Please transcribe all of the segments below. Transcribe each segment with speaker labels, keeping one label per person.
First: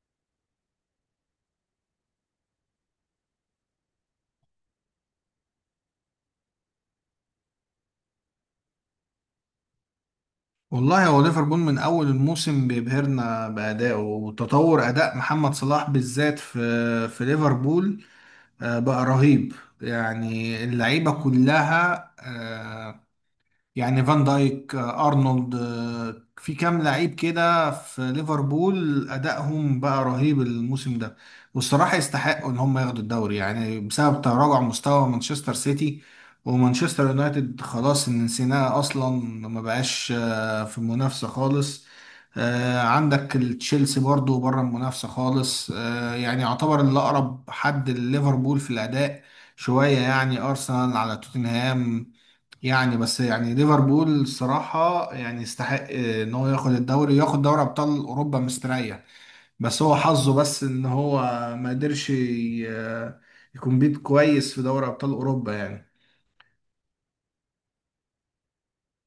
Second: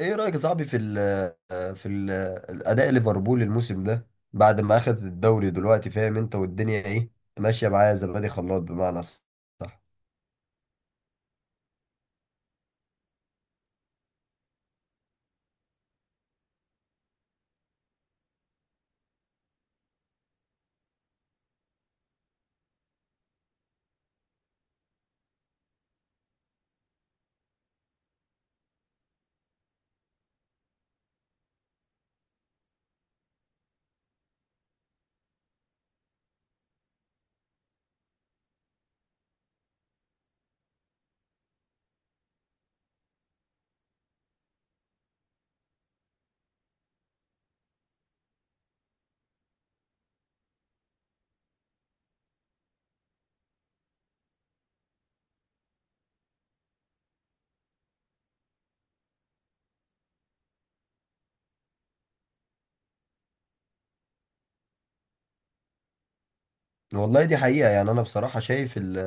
Speaker 1: ايه رأيك يا صاحبي في الأداء ليفربول الموسم ده؟ بعد ما أخذ الدوري دلوقتي فاهم انت والدنيا ايه ماشية معاه، زبادي خلاط بمعنى صح.
Speaker 2: والله، هو ليفربول من اول الموسم بيبهرنا بادائه وتطور اداء محمد صلاح بالذات في ليفربول. بقى رهيب، يعني اللعيبه كلها، يعني فان دايك، ارنولد، في كام لعيب كده في ليفربول، ادائهم بقى رهيب الموسم ده. والصراحه يستحقوا ان هم ياخدوا الدوري، يعني بسبب تراجع مستوى مانشستر سيتي ومانشستر يونايتد، خلاص إن نسيناه اصلا، ما بقاش في المنافسه خالص. عندك تشيلسي برضو بره المنافسه خالص، يعني يعتبر اللي اقرب حد لليفربول في الاداء شويه، يعني ارسنال على توتنهام. يعني بس يعني ليفربول الصراحة يعني يستحق ان هو ياخد الدوري وياخد دوري ابطال اوروبا مستريح. بس هو حظه، بس ان هو ما قدرش يكون بيت كويس في دوري ابطال اوروبا يعني.
Speaker 1: والله دي حقيقة، يعني أنا بصراحة شايف ال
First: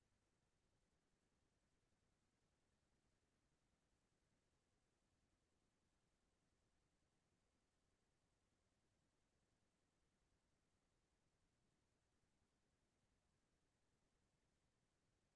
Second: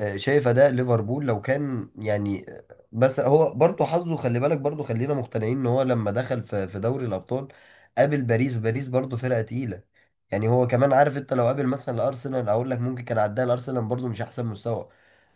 Speaker 1: آه، شايف أداء ليفربول لو كان يعني، بس هو برضه حظه، خلي بالك برضه، خلينا مقتنعين إن هو لما دخل في دوري الأبطال قابل باريس، برضه فرقة تقيلة. يعني هو كمان عارف، أنت لو قابل مثلا الأرسنال أقول لك ممكن كان عداها، الأرسنال برضه مش أحسن مستوى.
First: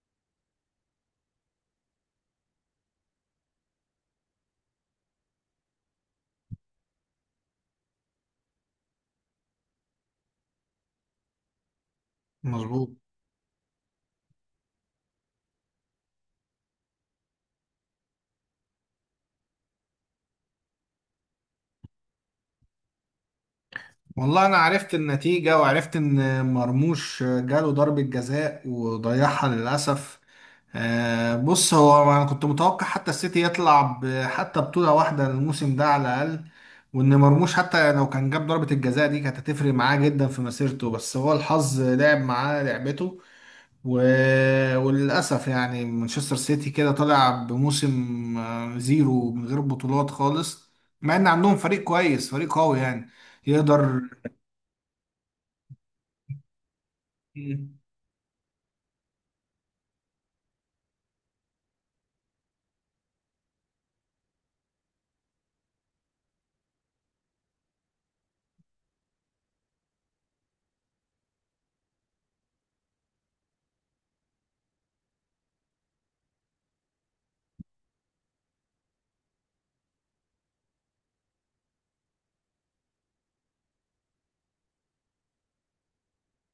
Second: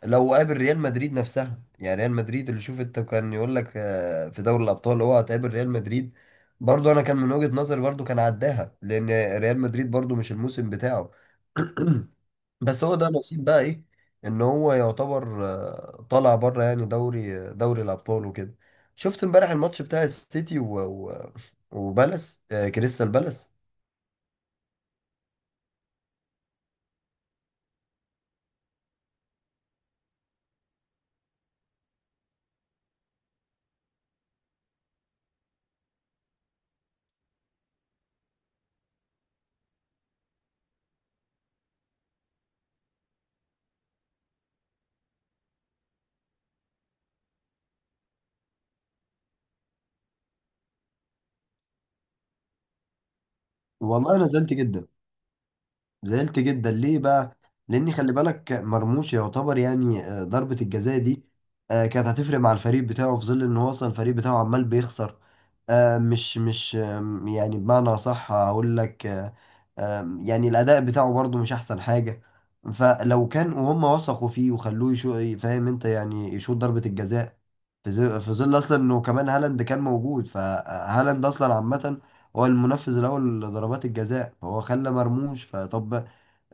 Speaker 1: لو قابل ريال مدريد نفسها، يعني ريال مدريد اللي شوف أنت، كان يقول لك في دوري الأبطال هو هتقابل ريال مدريد، برضه أنا كان من وجهة نظري برضه كان عداها، لأن ريال مدريد برضه مش الموسم بتاعه. بس
Speaker 2: مظبوط.
Speaker 1: هو ده نصيب بقى، ايه؟ ان هو يعتبر طالع بره يعني دوري الابطال وكده. شفت امبارح الماتش بتاع السيتي وبالاس، كريستال بالاس.
Speaker 2: والله انا عرفت النتيجة، وعرفت ان مرموش جاله ضربة جزاء وضيعها للأسف. بص، هو انا كنت متوقع حتى السيتي يطلع حتى بطولة واحدة الموسم ده على الأقل، وان مرموش حتى لو كان جاب ضربة الجزاء دي كانت هتفرق معاه جدا في مسيرته، بس هو الحظ لعب معاه لعبته. و... وللأسف يعني مانشستر سيتي كده طالع بموسم زيرو من غير بطولات خالص، مع ان عندهم فريق كويس فريق قوي يعني يقدر.
Speaker 1: والله انا زعلت جدا. زعلت جدا ليه بقى؟
Speaker 2: مم.
Speaker 1: لاني خلي بالك مرموش يعتبر يعني، ضربة الجزاء دي كانت هتفرق مع الفريق بتاعه، في ظل ان هو اصلا الفريق بتاعه عمال بيخسر، مش مش آم، يعني بمعنى صح هقول لك، آه، آم، يعني الاداء بتاعه برضو مش احسن حاجة. فلو كان وهم وثقوا فيه وخلوه يشو، فاهم انت، يعني يشوط ضربة الجزاء، في ظل اصلا انه كمان هالاند كان موجود، فهالاند اصلا عامة هو المنفذ الاول لضربات الجزاء، هو خلى مرموش فطب.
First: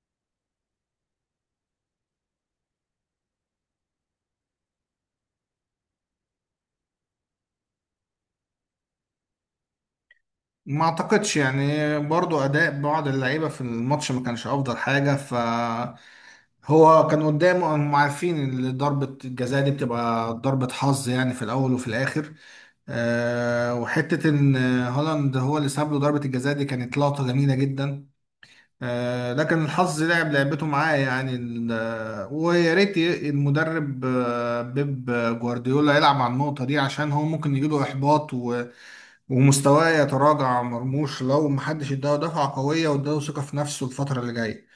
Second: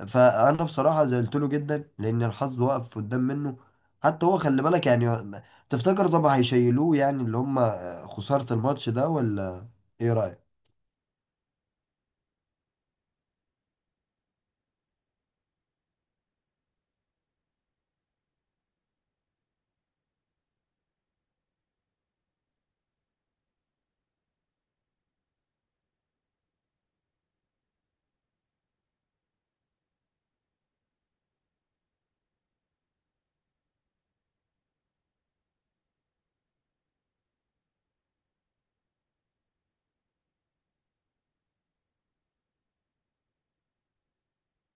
Speaker 1: فانا بصراحه زعلت له جدا، لان الحظ وقف قدام منه. حتى هو خلي بالك يعني، تفتكر طبعا هيشيلوه؟ يعني اللي هم خساره الماتش ده، ولا ايه رايك؟
Speaker 2: ما اعتقدش يعني برضو اداء بعض اللعيبه في الماتش ما كانش افضل حاجه، هو كان قدامه، هم عارفين ان ضربه الجزاء دي بتبقى ضربه حظ يعني في الاول وفي الاخر. وحته ان هولاند هو اللي ساب له ضربه الجزاء دي كانت لقطه جميله جدا. لكن الحظ لعب لعبته معاه، يعني ويا ريت المدرب بيب جوارديولا يلعب على النقطه دي، عشان هو ممكن يجيله احباط ومستواه يتراجع. مرموش لو محدش اداه دفعة قوية واداه ثقة في نفسه الفترة اللي جاية.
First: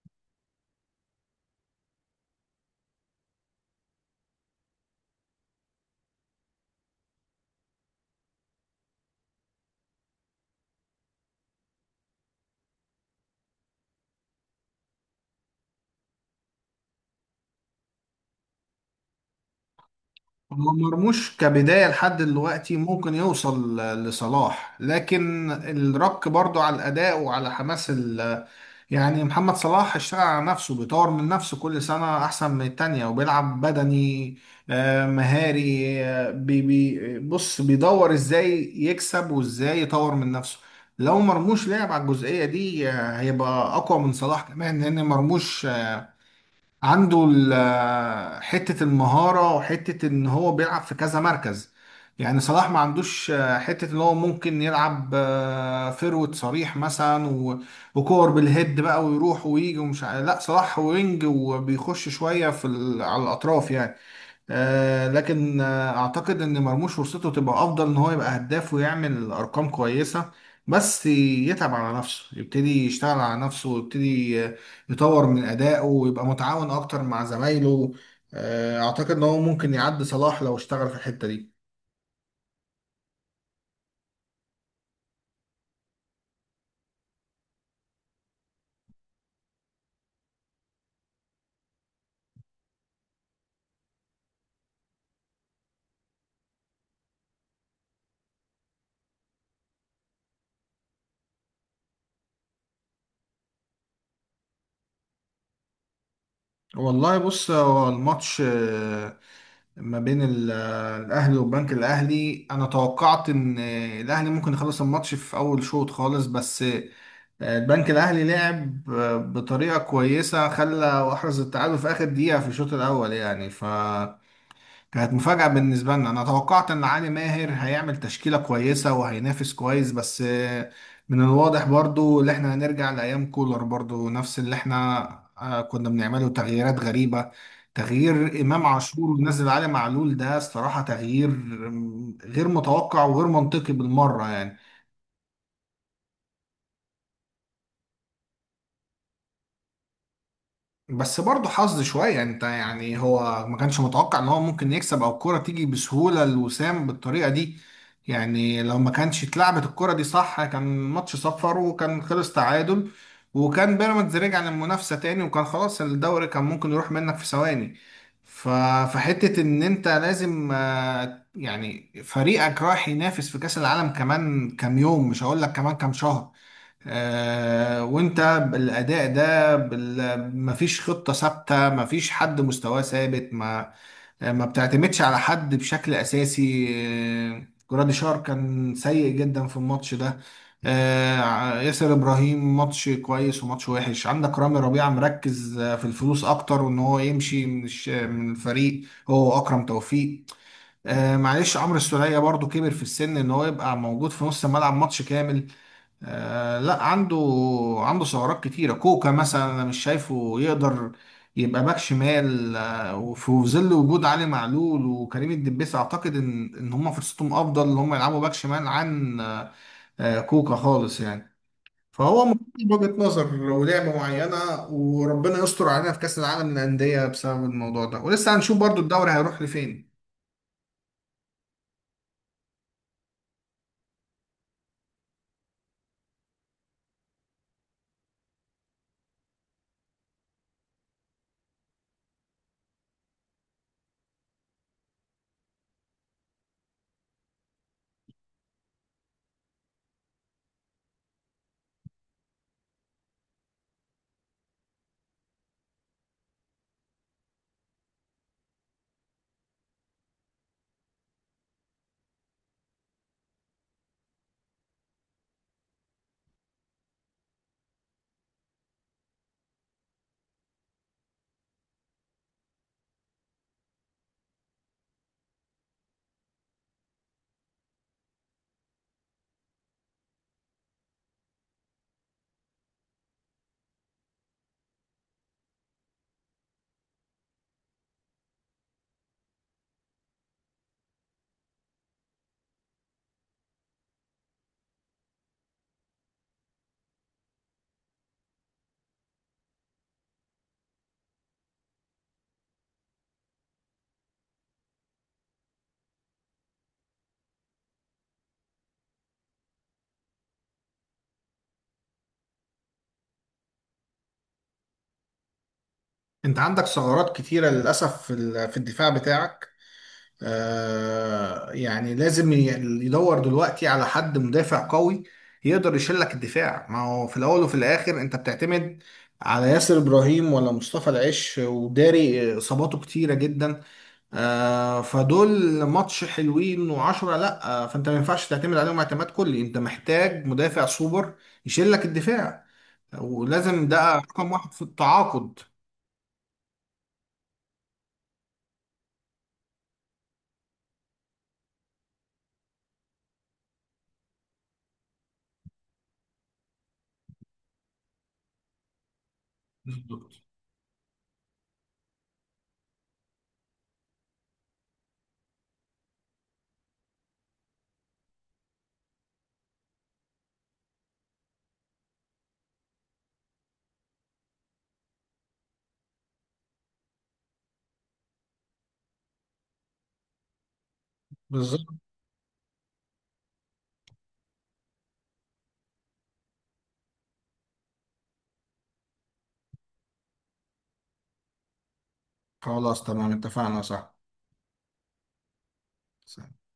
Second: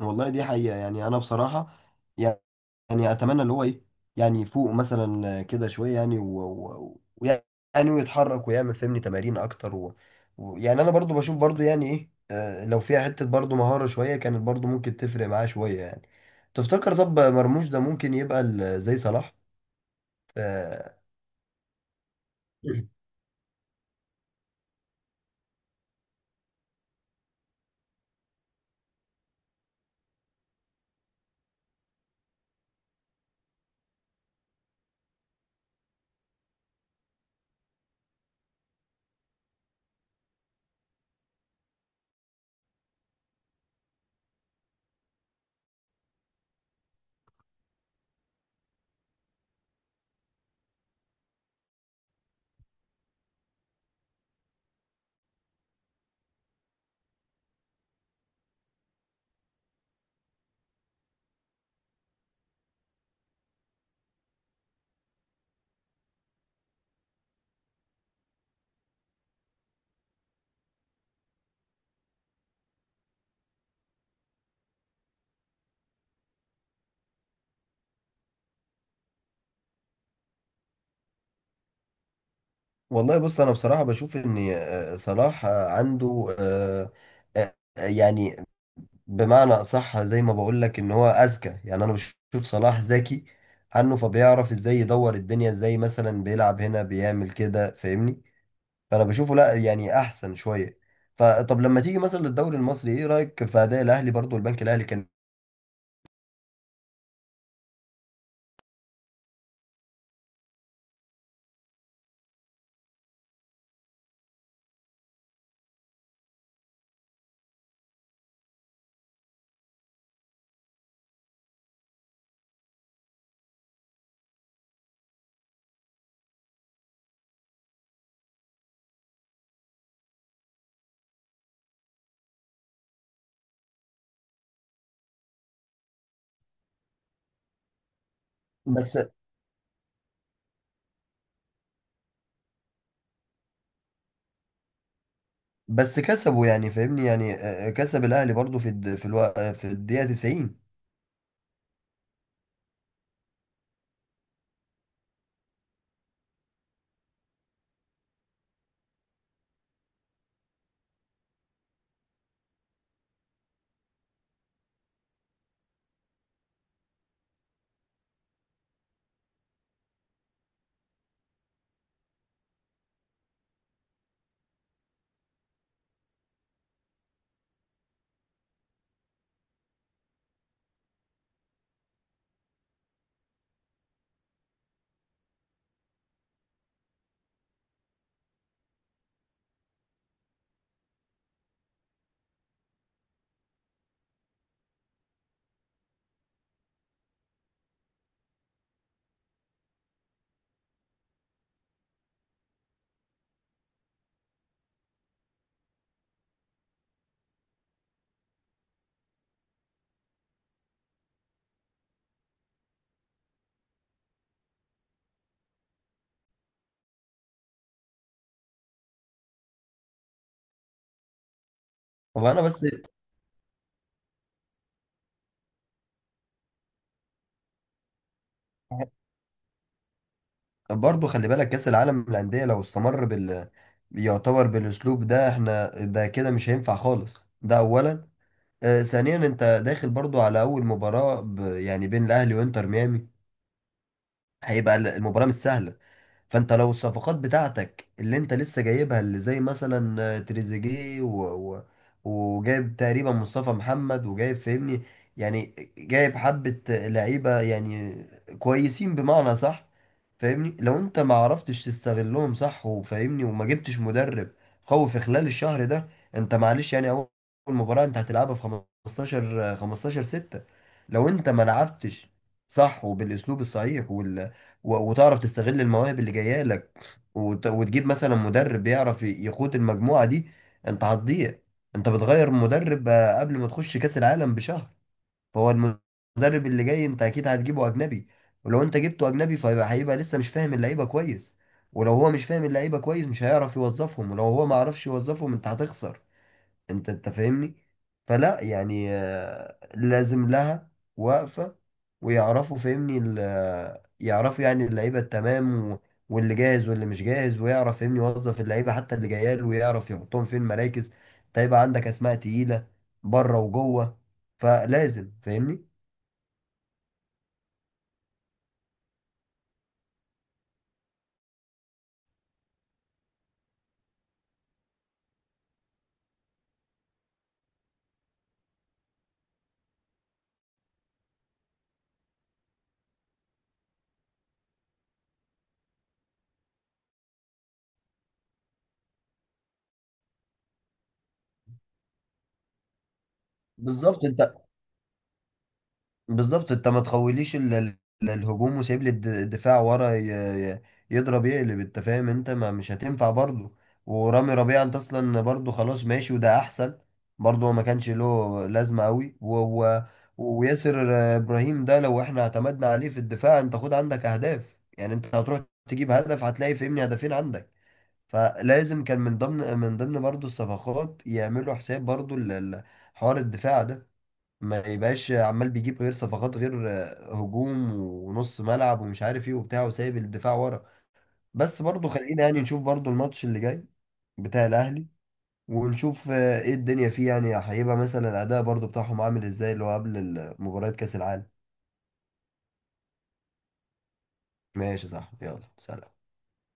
Speaker 1: والله دي حقيقه، يعني انا بصراحه يعني، يعني اتمنى اللي هو ايه، يعني يفوق مثلا كده شويه يعني، و- و- ويعني ويتحرك ويعمل فهمني تمارين اكتر يعني انا برضو بشوف برضو يعني ايه، لو فيها حته برضو مهاره شويه كانت برضو ممكن تفرق معاه شويه يعني. تفتكر طب مرموش ده ممكن يبقى زي صلاح؟
Speaker 2: هو
Speaker 1: آه،
Speaker 2: مرموش كبداية لحد دلوقتي ممكن يوصل لصلاح، لكن الرك برضو على الأداء وعلى حماس يعني محمد صلاح اشتغل على نفسه، بيطور من نفسه كل سنة أحسن من التانية، وبيلعب بدني مهاري. بي بي بص، بيدور إزاي يكسب وإزاي يطور من نفسه. لو مرموش لعب على الجزئية دي هيبقى أقوى من صلاح كمان، لأن مرموش عنده حتة المهارة، وحتة ان هو بيلعب في كذا مركز. يعني صلاح ما عندوش حتة ان هو ممكن يلعب فيرود صريح مثلا وكور بالهيد بقى، ويروح ويجي، ومش لا، صلاح وينج وبيخش شوية في على الأطراف يعني. لكن اعتقد ان مرموش فرصته تبقى افضل، ان هو يبقى هداف ويعمل ارقام كويسه، بس يتعب على نفسه، يبتدي يشتغل على نفسه، ويبتدي يطور من ادائه ويبقى متعاون اكتر مع زمايله. اعتقد ان هو ممكن يعدي صلاح لو اشتغل في الحته دي.
Speaker 1: والله بص انا بصراحه بشوف ان صلاح عنده، آه، يعني بمعنى أصح زي ما بقول لك، إن هو أذكى. يعني أنا بشوف صلاح ذكي عنه، فبيعرف إزاي يدور الدنيا، إزاي مثلا بيلعب هنا بيعمل كده فاهمني. فأنا بشوفه لا يعني أحسن شوية. فطب لما تيجي مثلا للدوري المصري، إيه رأيك في أداء الأهلي؟ برضو البنك الأهلي كان.
Speaker 2: والله بص، هو الماتش ما بين الاهلي والبنك الاهلي، انا توقعت ان الاهلي ممكن يخلص الماتش في اول شوط خالص، بس البنك الاهلي لعب بطريقه كويسه، خلى احرز التعادل في اخر دقيقه في الشوط الاول يعني. كانت مفاجأة بالنسبة لنا، أنا توقعت إن علي ماهر هيعمل تشكيلة كويسة وهينافس كويس، بس من الواضح برضو اللي إحنا هنرجع لأيام كولر، برضو نفس اللي إحنا كنا بنعمله تغييرات غريبة. تغيير إمام
Speaker 1: بس
Speaker 2: عاشور ونزل علي معلول، ده الصراحة تغيير غير متوقع وغير منطقي بالمرة يعني.
Speaker 1: بس كسبوا يعني فاهمني، يعني كسب الأهلي برضو في الد... في الو... آه، في الدقيقة 90.
Speaker 2: بس برضه حظ شوية يعني. انت يعني، هو ما كانش متوقع ان هو ممكن يكسب، او الكرة تيجي بسهولة لوسام بالطريقة دي. يعني لو ما كانش اتلعبت الكرة دي صح كان ماتش صفر وكان خلص تعادل، وكان بيراميدز رجع للمنافسة تاني، وكان خلاص الدوري كان ممكن يروح منك في ثواني. ف- فحتة ان انت لازم، يعني فريقك رايح ينافس في كأس العالم كمان كام يوم، مش هقول لك كمان كام شهر، وانت بالاداء ده مفيش خطه ثابته، مفيش حد مستواه ثابت، ما بتعتمدش على حد بشكل اساسي. جرادي شار كان سيء جدا في الماتش ده. ياسر ابراهيم، ماتش كويس وماتش وحش. عندك رامي ربيعه مركز في الفلوس اكتر، وان هو يمشي من من الفريق. هو اكرم توفيق. معلش، عمرو السولية برضو كبر في السن، ان هو يبقى موجود في نص الملعب ماتش كامل؟ لا، عنده ثغرات كتيرة. كوكا مثلا أنا مش شايفه يقدر يبقى باك شمال، وفي ظل وجود علي معلول وكريم الدبيس، أعتقد إن هما فرصتهم أفضل إن هما يلعبوا باك شمال عن كوكا خالص يعني.
Speaker 1: طب
Speaker 2: فهو
Speaker 1: أنا بس
Speaker 2: مفيش وجهة نظر ولعبة معينة، وربنا يستر علينا في كأس العالم للأندية بسبب الموضوع ده، ولسه هنشوف برضو الدوري هيروح لفين.
Speaker 1: برضه خلي بالك، كأس العالم للأندية لو استمر بال، يعتبر بالأسلوب ده احنا ده كده مش هينفع خالص. ده أولا. آه ثانيا، أنت داخل برضه على أول يعني بين الأهلي وإنتر ميامي، هيبقى المباراة مش سهلة. فانت لو الصفقات بتاعتك اللي انت لسه جايبها، اللي زي مثلا تريزيجيه و... و... وجايب تقريبا مصطفى محمد، وجايب فاهمني، يعني جايب حبة لعيبة يعني كويسين بمعنى صح، فاهمني لو انت ما عرفتش تستغلهم صح، وفاهمني وما جبتش مدرب قوي في خلال الشهر ده، انت معلش يعني اول مباراة انت هتلعبها في 15 6، لو انت ما لعبتش صح وبالاسلوب الصحيح وال، و- وتعرف تستغل المواهب اللي جايه لك، وت- وتجيب مثلا مدرب يعرف يقود المجموعه دي، انت هتضيع. انت بتغير مدرب قبل ما تخش كاس العالم بشهر. فهو المدرب اللي جاي انت اكيد هتجيبه اجنبي، ولو انت جبته اجنبي فهيبقى، لسه مش فاهم اللعيبه كويس، ولو هو مش فاهم اللعيبه كويس مش هيعرف يوظفهم، ولو هو ما عرفش يوظفهم انت هتخسر انت. فاهمني؟ فلا يعني لازم لها وقفة. ويعرفوا فاهمني يعرفوا يعني اللعيبة التمام واللي جاهز واللي مش جاهز، ويعرف فاهمني يوظف اللعيبة حتى اللي جايه له، ويعرف يحطهم فين مراكز. طيب عندك اسماء تقيلة بره وجوه، فلازم فاهمني.
Speaker 2: أنت عندك ثغرات كتيرة للأسف في في الدفاع بتاعك. يعني لازم يدور دلوقتي على حد مدافع قوي يقدر يشيل لك الدفاع. ما هو في الاول وفي الاخر انت بتعتمد على ياسر ابراهيم ولا مصطفى العش، وداري اصاباته كتيره جدا. فدول ماتش حلوين وعشرة لا، فانت ما ينفعش تعتمد عليهم اعتماد كلي، انت محتاج مدافع سوبر يشيل لك الدفاع، ولازم ده
Speaker 1: بالظبط
Speaker 2: رقم
Speaker 1: انت
Speaker 2: واحد في التعاقد.
Speaker 1: بالظبط انت ما تخوليش الهجوم وسايب لي الدفاع ورا ي- يضرب يقلب، انت فاهم انت ما مش هتنفع برضه. ورامي ربيعة انت اصلا برضه خلاص ماشي وده احسن، برضه هو ما كانش له لازمة قوي،
Speaker 2: بالظبط.
Speaker 1: وياسر ابراهيم ده لو احنا اعتمدنا عليه في الدفاع، انت خد عندك اهداف. يعني انت هتروح تجيب هدف هتلاقي فهمني هدفين عندك. فلازم كان من ضمن، برضه الصفقات يعملوا حساب برضه حوار الدفاع ده، ما يبقاش عمال بيجيب غير صفقات، غير هجوم ونص ملعب ومش عارف ايه وبتاع، وسايب الدفاع ورا. بس
Speaker 2: بالظبط.
Speaker 1: برضو خلينا يعني نشوف برضو الماتش اللي جاي بتاع الاهلي، ونشوف ايه الدنيا فيه، يعني هيبقى مثلا الاداء برضو بتاعهم عامل ازاي اللي هو قبل مباراة كاس العالم.
Speaker 2: خلاص تمام، اتفقنا.
Speaker 1: ماشي صح، يلا سلام.
Speaker 2: صح.